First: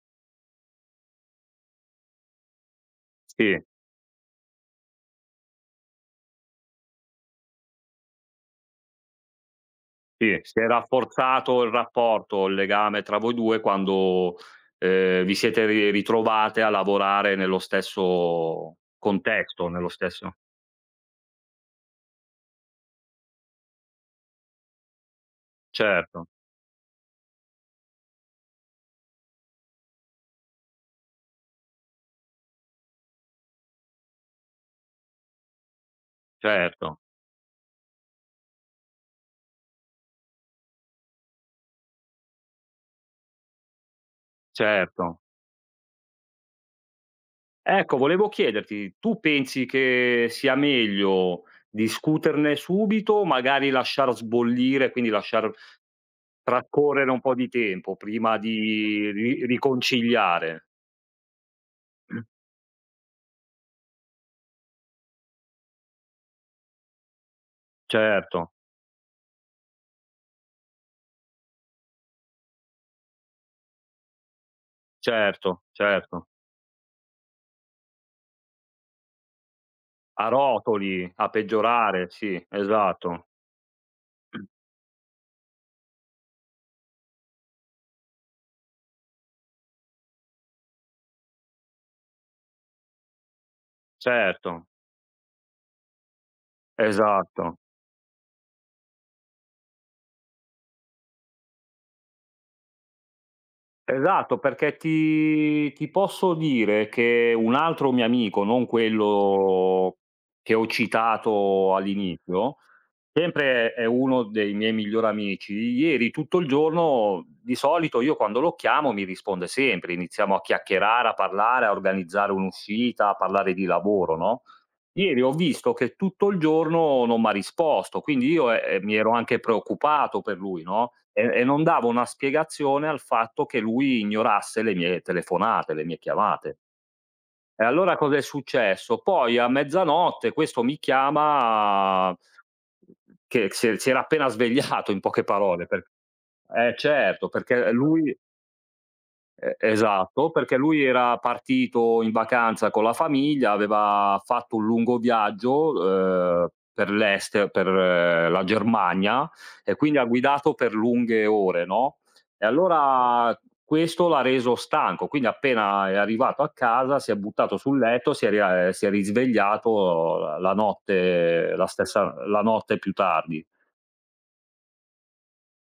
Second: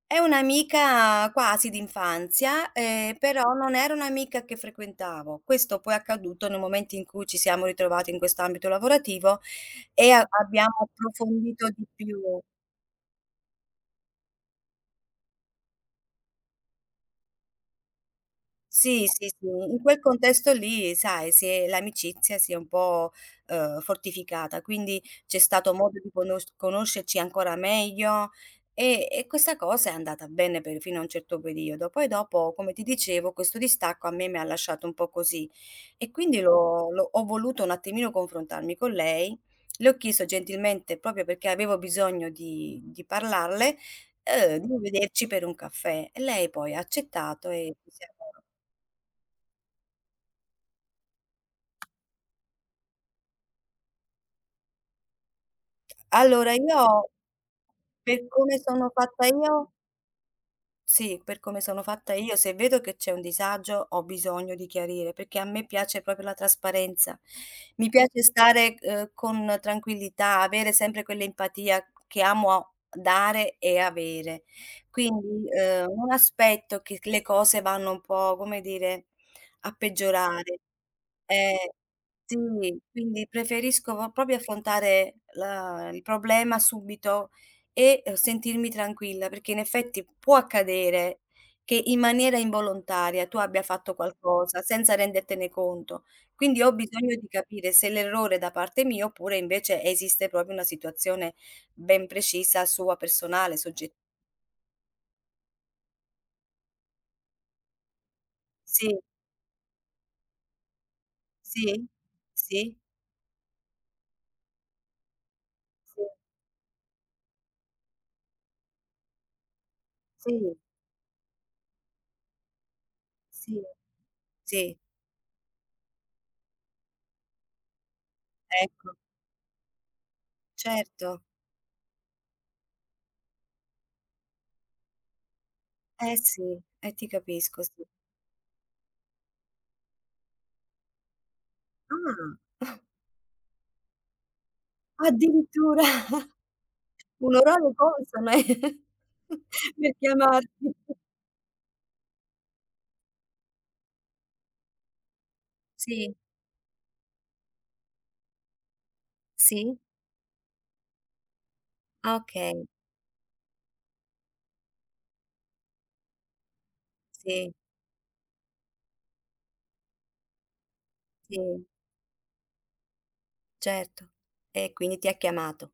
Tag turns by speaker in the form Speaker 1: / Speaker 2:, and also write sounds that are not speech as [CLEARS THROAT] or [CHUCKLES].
Speaker 1: È un'amica quasi d'infanzia, ehm, però
Speaker 2: Sì.
Speaker 1: non era un'amica che frequentavo. Questo poi è accaduto nel momento in cui ci siamo ritrovati in questo ambito lavorativo e a
Speaker 2: Sì, si è
Speaker 1: abbiamo
Speaker 2: rafforzato
Speaker 1: approfondito
Speaker 2: il
Speaker 1: di più.
Speaker 2: rapporto, il legame tra voi due quando, ehm, vi siete ri ritrovate a lavorare nello stesso
Speaker 1: Sì, sì, sì,
Speaker 2: contesto,
Speaker 1: in
Speaker 2: nello
Speaker 1: quel
Speaker 2: stesso
Speaker 1: contesto lì sai, si è l'amicizia si è un po' uhm, fortificata, quindi c'è stato modo di
Speaker 2: Certo.
Speaker 1: conosc conoscerci ancora meglio e e questa cosa è andata bene per fino a un certo periodo. Poi dopo, come ti dicevo, questo distacco a me mi ha lasciato un po' così. E quindi l'ho
Speaker 2: Certo.
Speaker 1: l'ho ho voluto un attimino confrontarmi con lei. Le ho chiesto gentilmente proprio perché avevo bisogno di di parlarle, uhm, di
Speaker 2: Certo.
Speaker 1: vederci per un caffè. E lei poi ha accettato e ci
Speaker 2: Ecco
Speaker 1: siamo
Speaker 2: volevo chiederti, tu pensi che sia meglio discuterne subito, magari lasciar sbollire, quindi lasciar
Speaker 1: Allora io,
Speaker 2: trascorrere un po' di tempo
Speaker 1: per
Speaker 2: prima
Speaker 1: come sono
Speaker 2: di
Speaker 1: fatta
Speaker 2: ri
Speaker 1: io
Speaker 2: riconciliare?
Speaker 1: sì, per come sono fatta
Speaker 2: [CLEARS THROAT]
Speaker 1: io, se vedo che c'è un disagio ho bisogno di chiarire perché a me piace proprio la trasparenza, mi piace
Speaker 2: Certo.
Speaker 1: stare, uhm, con tranquillità, avere sempre quell'empatia che amo dare e avere. Quindi,
Speaker 2: Certo
Speaker 1: uhm, un
Speaker 2: certo.
Speaker 1: aspetto che c le cose vanno un po', come dire, a
Speaker 2: A
Speaker 1: peggiorare.
Speaker 2: rotoli, a
Speaker 1: Eh
Speaker 2: peggiorare,
Speaker 1: sì,
Speaker 2: sì, esatto.
Speaker 1: quindi preferisco po proprio
Speaker 2: [CLEARS THROAT]
Speaker 1: affrontare, uhm, la il problema subito e sentirmi tranquilla, perché in effetti può accadere che, in maniera involontaria, tu abbia fatto qualcosa
Speaker 2: Certo.
Speaker 1: senza rendertene conto. Quindi ho bisogno di
Speaker 2: Esatto.
Speaker 1: capire se l'errore è da parte mia oppure invece esiste proprio una situazione ben precisa sua personale, sogge
Speaker 2: Esatto, perché ti ti posso dire che un altro mio amico, non
Speaker 1: Sì.
Speaker 2: quello che ho citato
Speaker 1: Sì,
Speaker 2: all'inizio,
Speaker 1: sì.
Speaker 2: sempre è uno dei miei migliori amici,
Speaker 1: Sì.
Speaker 2: ieri tutto il giorno di solito io quando lo chiamo mi risponde sempre, iniziamo a
Speaker 1: Sì.
Speaker 2: chiacchierare, a parlare, a organizzare un'uscita, a parlare
Speaker 1: Sì.
Speaker 2: di lavoro, no,
Speaker 1: Sì.
Speaker 2: ieri ho visto che tutto il giorno non m' ha risposto, quindi io, ehm, eh
Speaker 1: Ecco.
Speaker 2: mi ero anche preoccupato per lui, no,
Speaker 1: Certo.
Speaker 2: e e non davo una spiegazione al fatto che lui ignorasse le mie le telefonate, le mie
Speaker 1: Eh
Speaker 2: chiamate.
Speaker 1: sì, eh ti capisco
Speaker 2: E
Speaker 1: sì.
Speaker 2: allora cosa è successo, poi a mezzanotte questo mi
Speaker 1: Ah.
Speaker 2: chiama
Speaker 1: [CHUCKLES]
Speaker 2: che si si era appena svegliato in poche parole,
Speaker 1: Addirittura.
Speaker 2: per eh
Speaker 1: [CHUCKLES]
Speaker 2: certo, perché, uhm,
Speaker 1: Un'orario
Speaker 2: lui
Speaker 1: consono eh
Speaker 2: E
Speaker 1: [CHUCKLES] per
Speaker 2: esatto,
Speaker 1: chiamarti.
Speaker 2: perché lui
Speaker 1: [CHUCKLES]
Speaker 2: era partito in vacanza con la famiglia, aveva fatto un lungo viaggio,
Speaker 1: Sì.
Speaker 2: uhm, per l'este per l ehm, la Germania, e
Speaker 1: Sì.
Speaker 2: quindi ha guidato per lunghe ore, no, e
Speaker 1: Okay.
Speaker 2: allora questo l'ha reso stanco, quindi appena è arrivato a casa si è
Speaker 1: Sì.
Speaker 2: buttato sul letto, si è rie si è risvegliato la notte,
Speaker 1: Sì.
Speaker 2: la stessa la notte più tardi.
Speaker 1: Certo. E quindi ti ha chiamato.